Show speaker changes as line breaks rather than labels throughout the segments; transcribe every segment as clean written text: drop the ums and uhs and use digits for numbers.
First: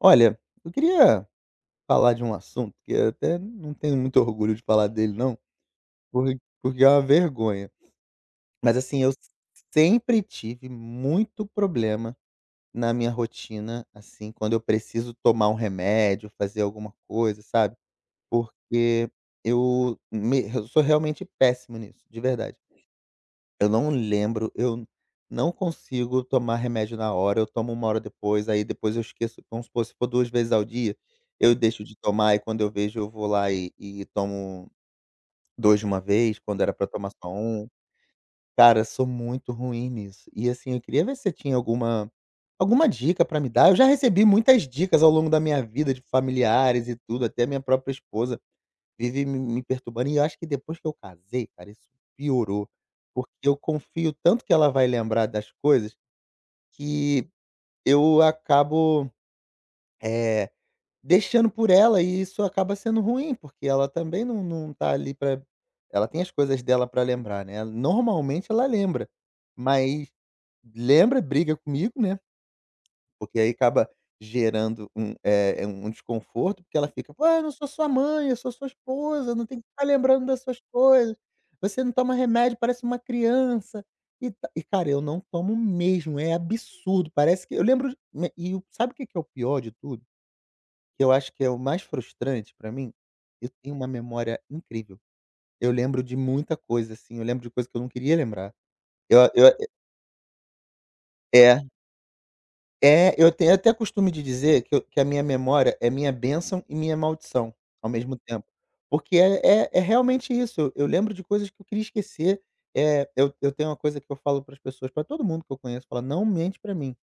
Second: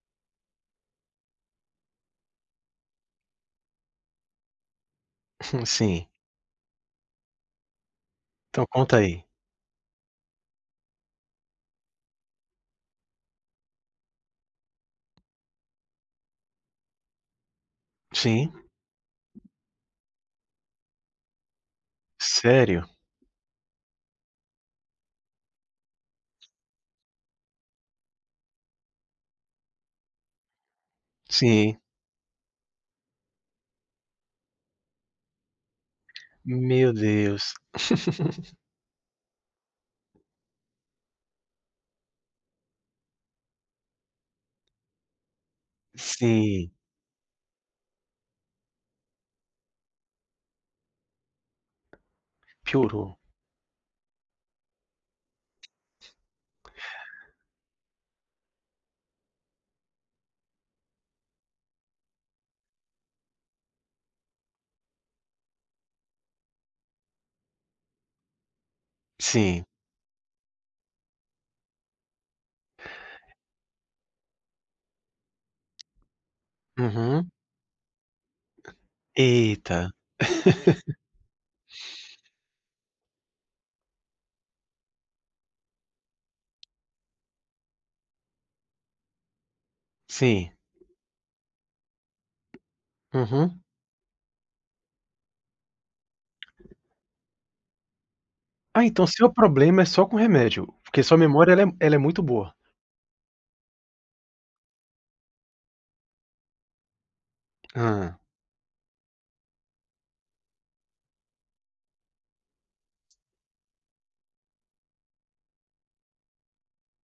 Olha, eu queria falar de um assunto que eu até não tenho muito orgulho de falar dele não,
Sim.
por porque é uma vergonha.
Então
Mas
conta
assim, eu
aí.
sempre tive muito problema na minha rotina, assim, quando eu preciso tomar um remédio, fazer alguma coisa, sabe,
Sim.
porque eu sou realmente péssimo nisso, de verdade.
Sério?
Eu não lembro, eu não consigo tomar remédio na hora, eu tomo uma hora depois, aí depois eu esqueço. Vamos supor, se for 2 vezes ao dia, eu
Sim.
deixo de tomar e quando eu vejo eu vou lá e tomo 2 de uma vez, quando era pra
Meu
tomar só
Deus.
um. Cara, sou muito ruim nisso. E assim, eu queria ver se você tinha alguma dica pra me dar. Eu já recebi muitas dicas ao longo da minha vida de
Sim.
familiares e tudo, até minha própria esposa vive me perturbando e eu acho que depois que eu casei, cara, isso piorou,
Piorou.
porque eu confio tanto que ela vai lembrar das coisas, que eu acabo, eh, deixando por ela e isso acaba sendo ruim, porque ela também não tá ali pra ela tem as coisas dela pra lembrar, né, normalmente ela lembra,
Sim.
mas lembra, briga comigo, né, porque aí acaba gerando um, um desconforto, porque ela fica:
Uhum.
ah, eu não sou sua mãe, eu sou sua esposa, não tem que ficar
Eita.
lembrando das suas coisas. Você não toma remédio, parece uma criança", e cara, eu não tomo mesmo, é absurdo, parece que eu lembro me e o sabe o que que é o pior de tudo?
Sim.
Que eu acho que é o mais frustrante pra mim? Eu
Uhum.
tenho uma memória incrível. Eu lembro de muita coisa, assim, eu lembro de coisa que eu não queria lembrar.
Ah, então
Eu
seu
eu
problema é só com remédio, porque sua memória
é.
ela é muito boa.
É, eu tenho até costume de dizer que a minha memória é minha bênção e minha maldição ao mesmo
Hã.
tempo, porque é realmente isso, eu lembro de coisas que eu queria esquecer. É, eu tenho uma coisa que eu falo para as pessoas, para todo mundo que eu conheço, falo: "Não mente para mim,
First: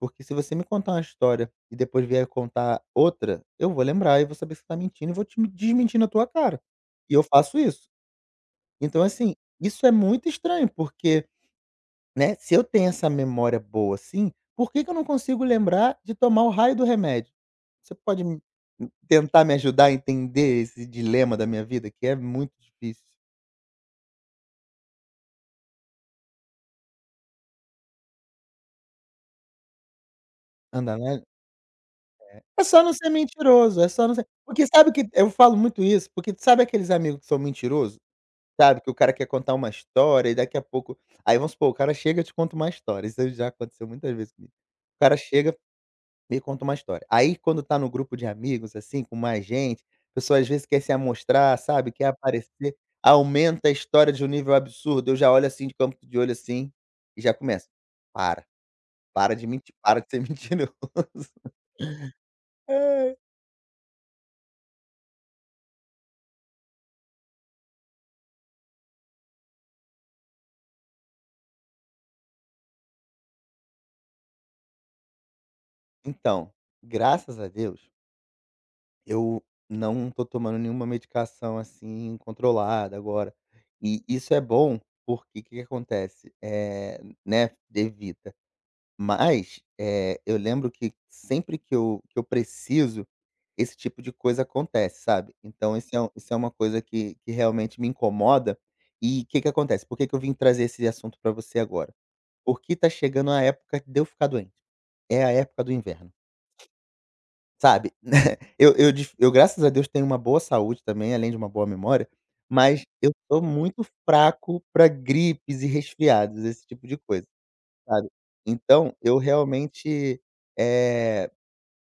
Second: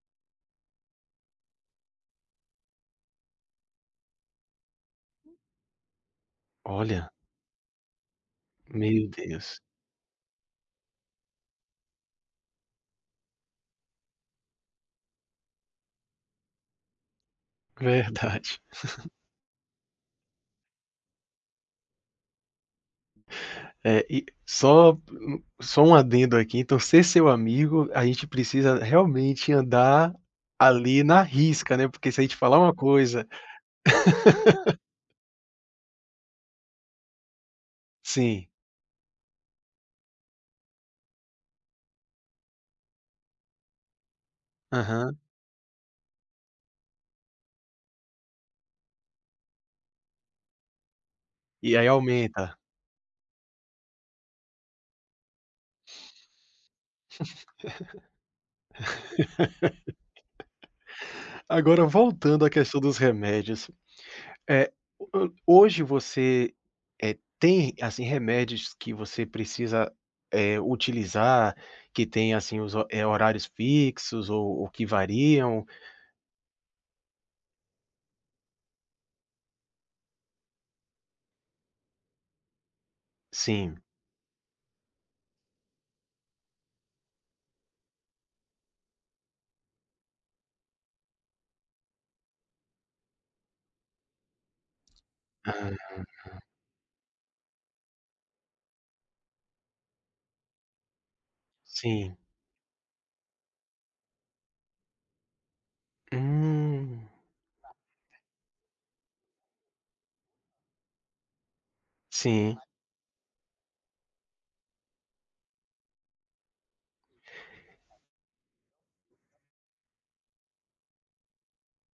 porque se você me contar uma história e depois vier contar outra, eu vou lembrar e vou saber se você está mentindo e vou te desmentir na tua cara".
Olha,
E eu faço isso. Então
meu
assim,
Deus.
isso é muito estranho, porque, né, se eu tenho essa memória boa assim, por que que eu não consigo lembrar de tomar o raio do remédio? Você pode me
Verdade.
tentar me ajudar a entender esse dilema da minha vida que é muito difícil.
É, e só um adendo aqui, então ser seu amigo, a gente precisa realmente andar
Andar
ali na
na
risca, né, porque se a gente falar
é
uma
só não ser
coisa.
mentiroso, é só não ser porque sabe que eu falo muito isso, porque sabe aqueles amigos que são mentiroso?
Sim,
Sabe, que o cara quer contar uma história e daqui a pouco aí vamos supor, o cara chega e te conta uma história, isso já aconteceu muitas vezes comigo. O cara
aham.
chega, me conta uma história. Aí quando tá no grupo de amigos, assim, com mais gente, a pessoa às vezes quer se amostrar,
E aí
sabe, quer
aumenta.
aparecer, aumenta a história de um nível absurdo. Eu já olho assim de canto de olho assim, e já começo: "Para, para de mentir, para de ser mentiroso".
Agora voltando à questão dos
Ai.
remédios, eh, ho hoje você, tem, assim, remédios que você precisa, utilizar, que tem, assim, os horários fixos ou que variam?
Então, graças a Deus, eu não tô tomando nenhuma medicação, assim, controlada agora.
Sim.
E isso é bom, porque o que que acontece, é, né, evita. Mas, eu lembro que sempre que eu preciso, esse tipo de coisa acontece, sabe. Então esse
Aham.
é um isso é uma coisa que realmente me incomoda. E o que que acontece, por que que eu vim trazer esse assunto para você agora?
Sim.
Porque tá chegando a época de eu ficar doente. É a época do inverno,
Hum.
sabe. Eu graças a Deus tenho uma boa saúde também, além de uma boa memória,
Sim,
mas eu sou muito fraco para gripes e resfriados, esse tipo de coisa. Sabe. Então, eu realmente, eh,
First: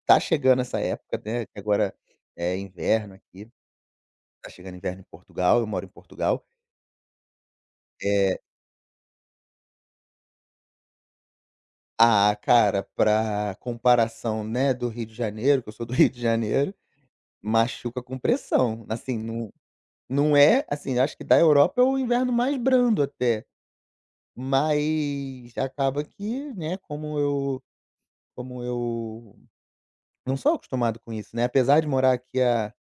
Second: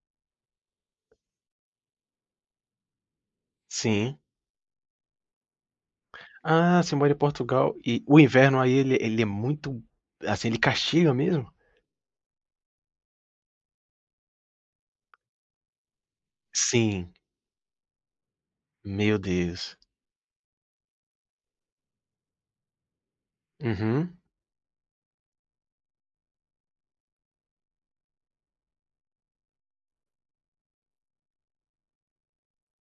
tá chegando essa época, né, que agora é inverno aqui,
sim.
tá chegando inverno em Portugal, eu moro em Portugal.
Ah, você mora em Portugal e o
É,
inverno aí ele é muito assim, ele castiga mesmo?
ah, cara, pra comparação, né, do Rio de Janeiro, que eu sou do Rio de Janeiro,
Sim.
machuca com pressão. Assim,
Meu
não
Deus.
não é assim, acho que da Europa é o inverno mais brando até,
Uhum.
mas acaba que, né, como eu não sou acostumado com isso, né, apesar de morar aqui há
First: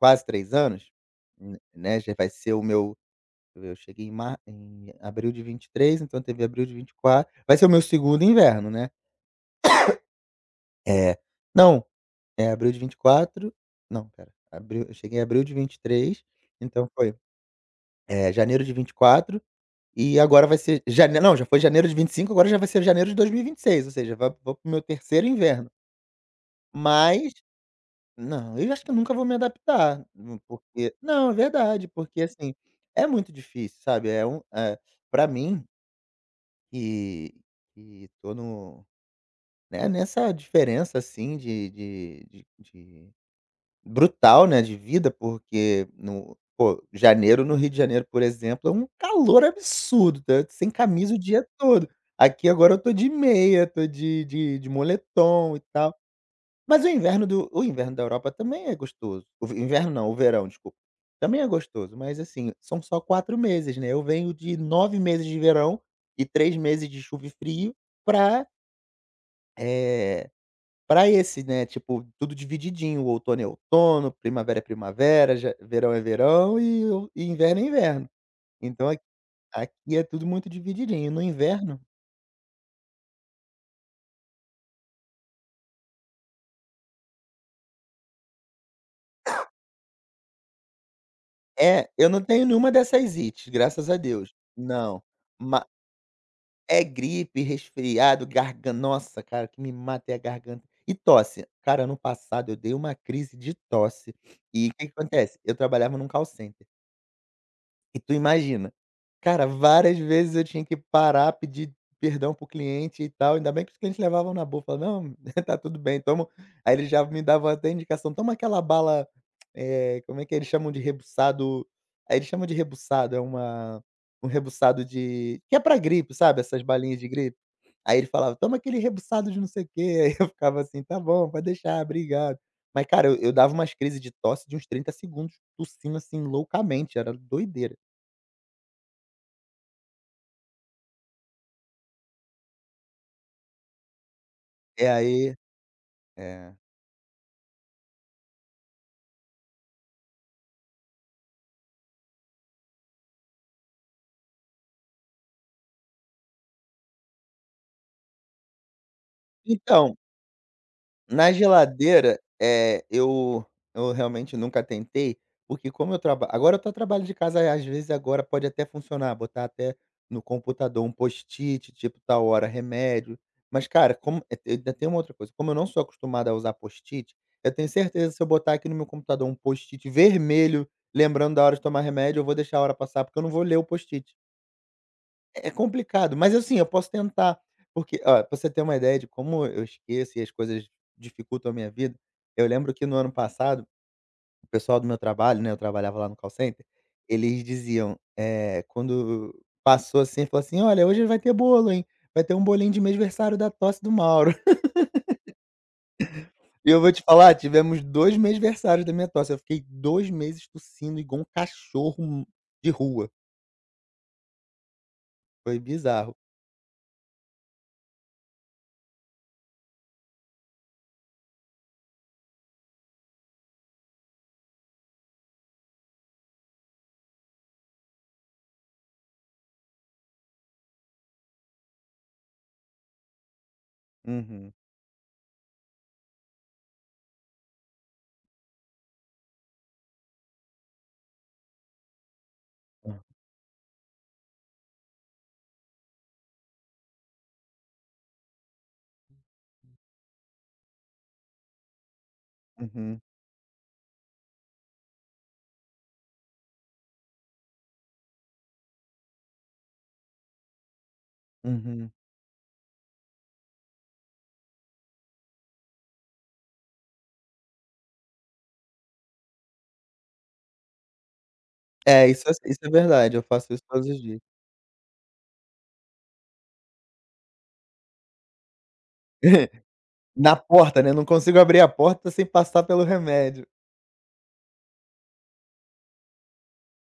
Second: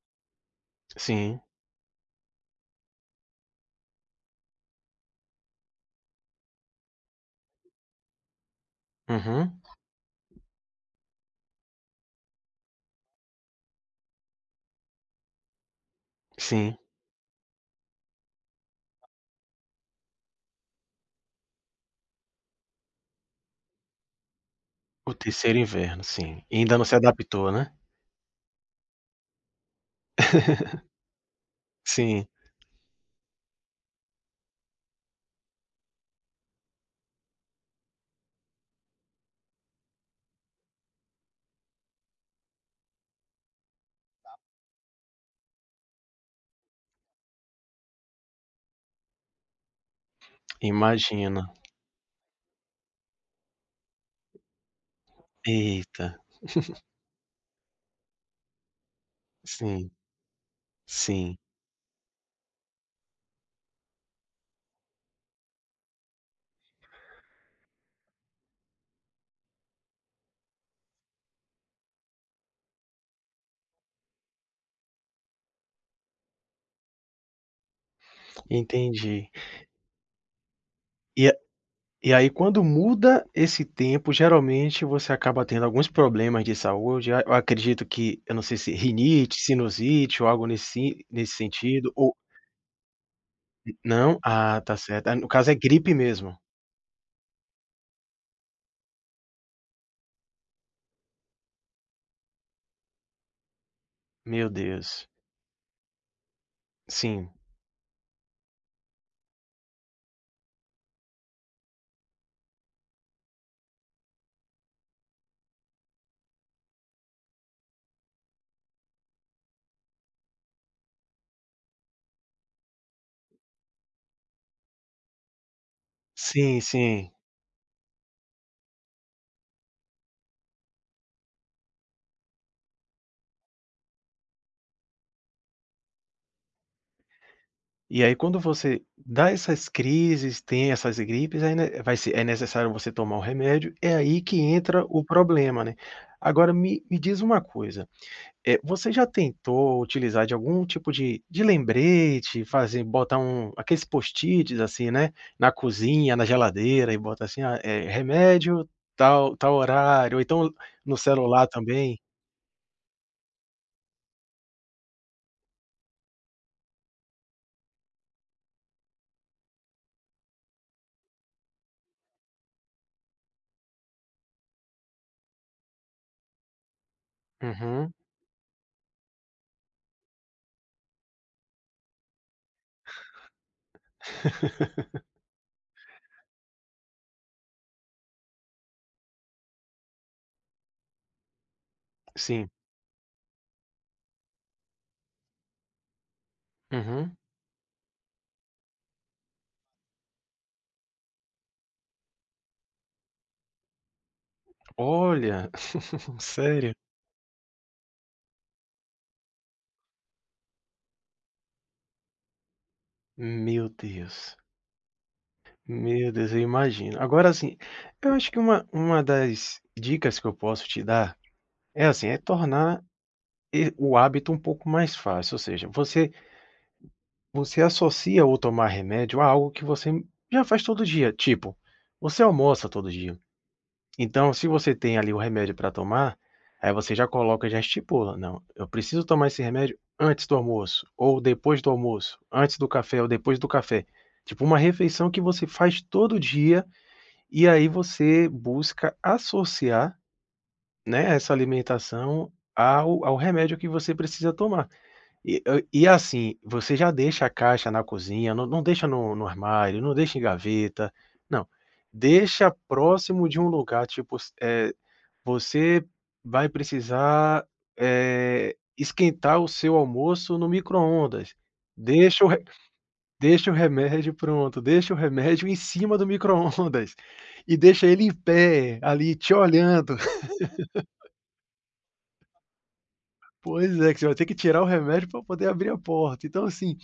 quase 3 anos,
Sim.
n né, já vai ser o meu eu cheguei em mar em abril de 23, então teve abril de 24, vai ser o meu segundo inverno, né.
Uhum.
É, não, é abril de 24, não pera, abril eu cheguei em abril de 23,
Sim.
então foi, janeiro de vinte e quatro e agora vai ser jane não, já foi janeiro de 25, agora já vai ser janeiro de dois mil e vinte e seis, ou seja, vai vou pro meu
O
terceiro
terceiro
inverno,
inverno, sim. E ainda não se
mas
adaptou, né?
não, eu acho que eu nunca vou me adaptar, porque não, é verdade, porque,
Sim,
assim, é muito difícil, sabe, para mim que que tô no, né, nessa diferença, assim, de brutal, né, de vida, porque no pô, janeiro no Rio de Janeiro, por exemplo, é um calor absurdo, tá sem camisa o
imagina.
dia todo. Aqui agora eu tô de meia, tô de moletom e tal.
Eita.
Mas o inverno da Europa também é gostoso. O v inverno
Sim,
não, O verão, desculpa.
sim.
Também é gostoso, mas assim, são só 4 meses, né. Eu venho de 9 meses de verão e 3 meses de chuva e frio pra, eh, pra esse, né, tipo, tudo divididinho, o outono é outono, primavera é primavera, ja verão é verão e inverno é inverno. Então
Entendi.
aqui é tudo muito divididinho. No
E a
inverno
e aí quando muda esse tempo, geralmente você acaba tendo alguns problemas de saúde, a eu acredito que eu não sei se rinite, sinusite ou algo nesse
é,
sentido
eu
ou
não tenho nenhuma dessas ites, graças a
não?
Deus.
Ah, tá
Não.
certo. Ah, no caso é
Ma
gripe mesmo?
É gripe, resfriado, garganta. Nossa, cara, o que me mata é a garganta. E tosse. Cara, ano passado eu dei uma crise de tosse.
Meu
E o que que
Deus.
acontece? Eu trabalhava num call center.
Sim.
E tu imagina, cara, várias vezes eu tinha que parar, pedir perdão pro cliente e tal, ainda bem que os clientes levavam na boa, falavam: "Não, tá tudo bem, toma" um" aí eles já me davam até indicação: "Toma aquela bala", como é que eles chamam de rebuçado, aí eles chamam de rebuçado, é uma um rebuçado de que é pra gripe, sabe,
Sim,
essas
sim.
balinhas de gripe? Aí ele falava: "Toma aquele rebuçado de não sei o quê", aí eu ficava assim: "Tá bom, pode deixar, obrigado". Mas cara, eu dava umas crises de tosse de uns 30 segundos tossindo, assim, loucamente, era doideira.
E aí quando você dá essas crises, tem essas gripes, aí, né, vai ser é necessário você tomar o remédio, é aí que entra
É,
o
aí
problema, né.
é.
Agora me diz uma coisa, você já tentou utilizar de algum tipo de lembrete, fazer botar um aqueles post-its, assim, né, na cozinha, na geladeira e bota assim: "Ah, remédio tal
Então,
horário", ou então no
na
celular também?
geladeira, eu realmente nunca tentei, porque como eu traba agora eu tô trabalho de casa, às vezes agora pode até funcionar, botar até no computador um post-it, tipo, tal hora remédio. Mas, cara, como, ainda tem uma outra coisa, como eu não sou acostumado a usar post-it, eu tenho
Uhum.
certeza se eu botar aqui no meu computador um post-it vermelho lembrando da hora de tomar remédio, eu vou deixar a hora passar, porque eu não vou ler o post-it. É complicado, mas assim, eu posso tentar, porque ó, pra você ter uma ideia de como eu esqueço e as coisas dificultam a minha vida, eu
Sim.
lembro que no ano passado, o pessoal do meu trabalho, né, eu trabalhava lá no call center,
Uhum.
eles diziam, quando passou assim, falou assim: "Olha, hoje vai ter bolo, hein, vai ter um bolinho de mêsversário da tosse do Mauro".
Olha,
E
sério?
eu vou te falar, tivemos 2 mêsversários da minha tosse, eu fiquei 2 meses tossindo igual um cachorro de rua,
Meu Deus,
foi
meu
bizarro.
Deus, eu imagino. Agora, assim, eu acho que uma das dicas que eu posso te dar é, assim, é tornar e o hábito um pouco mais fácil, ou seja, você associa o tomar remédio a algo que você já faz todo dia, tipo, você almoça todo dia. Então, se
Uhum.
você tem ali o remédio para tomar, aí você já coloca, já estipula: "Não, eu preciso tomar esse remédio antes do almoço, ou depois do almoço, antes do café ou depois do café". Tipo uma refeição que você faz todo dia, e aí você busca associar, né, essa alimentação
Uhum.
ao remédio que você precisa tomar. E assim, você já deixa a caixa na cozinha, não deixa no armário, não deixa em gaveta, não,
Uhum.
deixa próximo de um lugar, tipo, s eh você vai precisar, esquentar o seu almoço no micro-ondas.
É,
Deixa o re
isso é verdade, eu
deixa
faço
o
isso todos os
remédio
dias.
pronto, deixa o remédio em cima do micro-ondas e deixa ele em pé, ali, te olhando.
Na porta, né, não consigo abrir a porta sem passar pelo remédio.
Pois é, que você vai ter que tirar o remédio para poder abrir a porta. Então, assim,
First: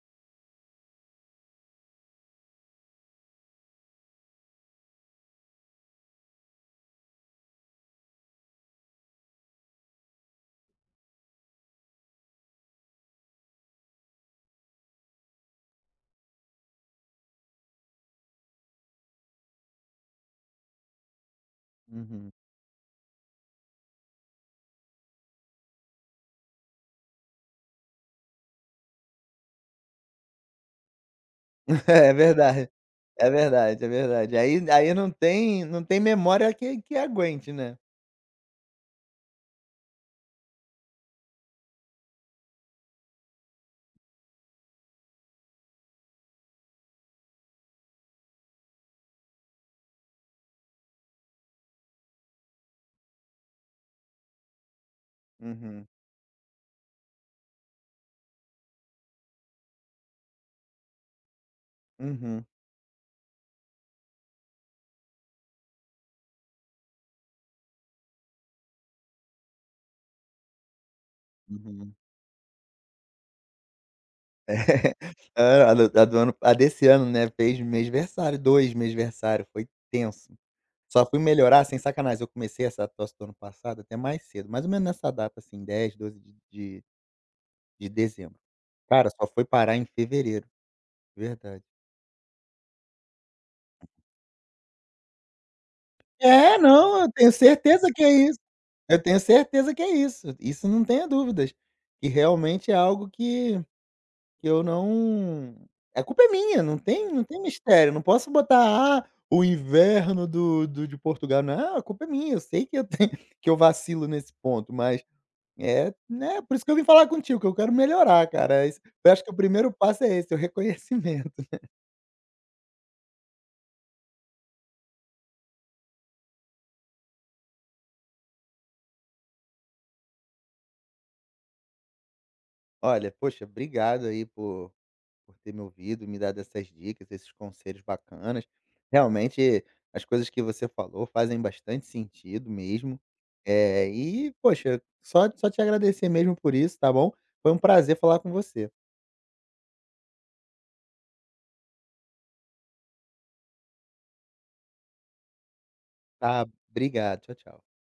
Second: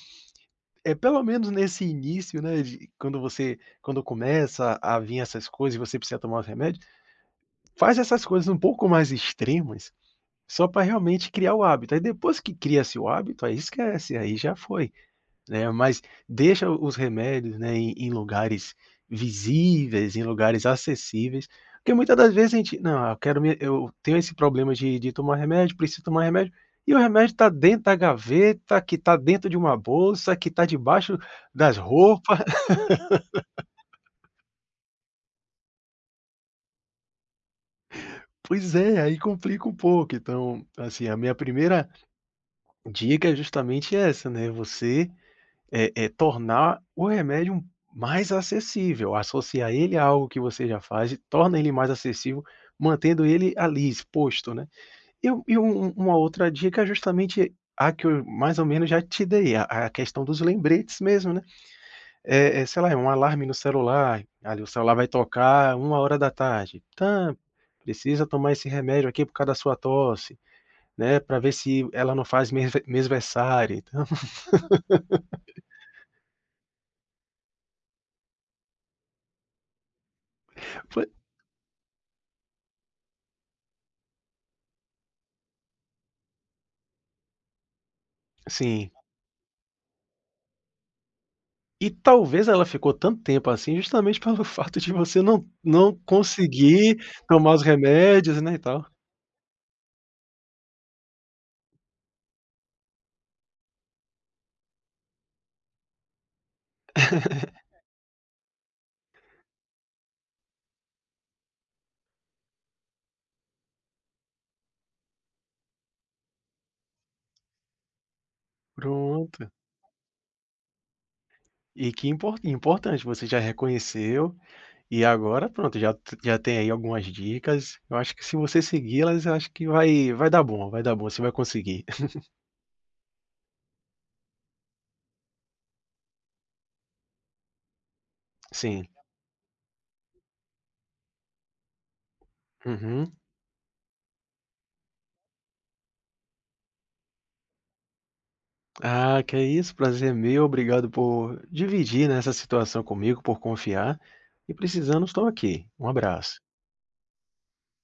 é pelo menos nesse início, né, de quando começa a vir essas coisas e você precisa tomar os remédios, faz essas coisas um pouco mais extremas. Só para realmente criar o hábito, aí depois que cria-se o hábito, aí esquece, aí já foi, né, mas deixa os remédios, né, em lugares visíveis, em lugares acessíveis, porque muitas
Uhum.
das vezes a gente: "Não, eu quero me eu tenho esse problema de tomar remédio, preciso tomar remédio", e o remédio está dentro da gaveta, que está dentro de uma bolsa, que está debaixo das
É
roupas.
verdade, é verdade, é verdade. Aí não tem memória que aguente, né.
Pois é, aí complica um pouco, então, assim, a minha primeira dica é justamente essa, né, você É é tornar o remédio um mais acessível, associar ele a algo que você já faz e torna ele mais acessível, mantendo ele ali exposto, né. E um e
Uhum,
um uma outra dica é justamente a que eu mais ou menos já te dei, a questão dos lembretes mesmo, né.
uhum,
É, sei lá, é um alarme no celular, ali o celular vai tocar 13h, "Tam, precisa tomar esse remédio aqui por causa da sua tosse", né, para ver se
uhum.
ela não faz mesversária, então,
A do ano a desse ano, né, fez mêsversário, 2 mêsversário, foi tenso.
foi
Só fui melhorar, sem sacanagem, eu comecei essa tosse do ano passado até mais cedo, mais ou menos nessa data, assim, 10, 12 de dezembro.
sim.
Cara, só foi parar em fevereiro, verdade.
E talvez ela ficou tanto tempo assim justamente pelo fato de você não
É,
conseguir
não, eu tenho
tomar os
certeza que é isso.
remédios, né, e tal.
Eu tenho certeza que é isso, isso não tenha dúvidas, que realmente é algo que eu não, a culpa é minha, não tem mistério, não posso botar: "Ah, o inverno do do de Portugal", não, a culpa é minha, eu sei que eu tenho que eu vacilo nesse ponto, mas é, né, por isso que eu vim falar contigo, que eu quero melhorar, cara, é eu acho que o
Pronto.
primeiro passo é esse, é o reconhecimento.
E que importante, você já reconheceu, e agora pronto, já tem aí algumas dicas, eu acho que se você segui-las, eu acho que vai dar bom, vai dar bom, você vai conseguir.
Olha, poxa, obrigado aí por ter me ouvido, me dado essas dicas, esses conselhos bacanas.
Sim.
Realmente, as coisas que você falou fazem bastante sentido mesmo.
Uhum.
É, e, poxa, só te agradecer mesmo por isso, tá bom? Foi um prazer falar com você.
Ah, que é isso, prazer é meu, obrigado por dividir, né, essa situação comigo, por confiar, e precisando estou aqui. Um abraço.
Tá? Obrigado. Tchau, tchau.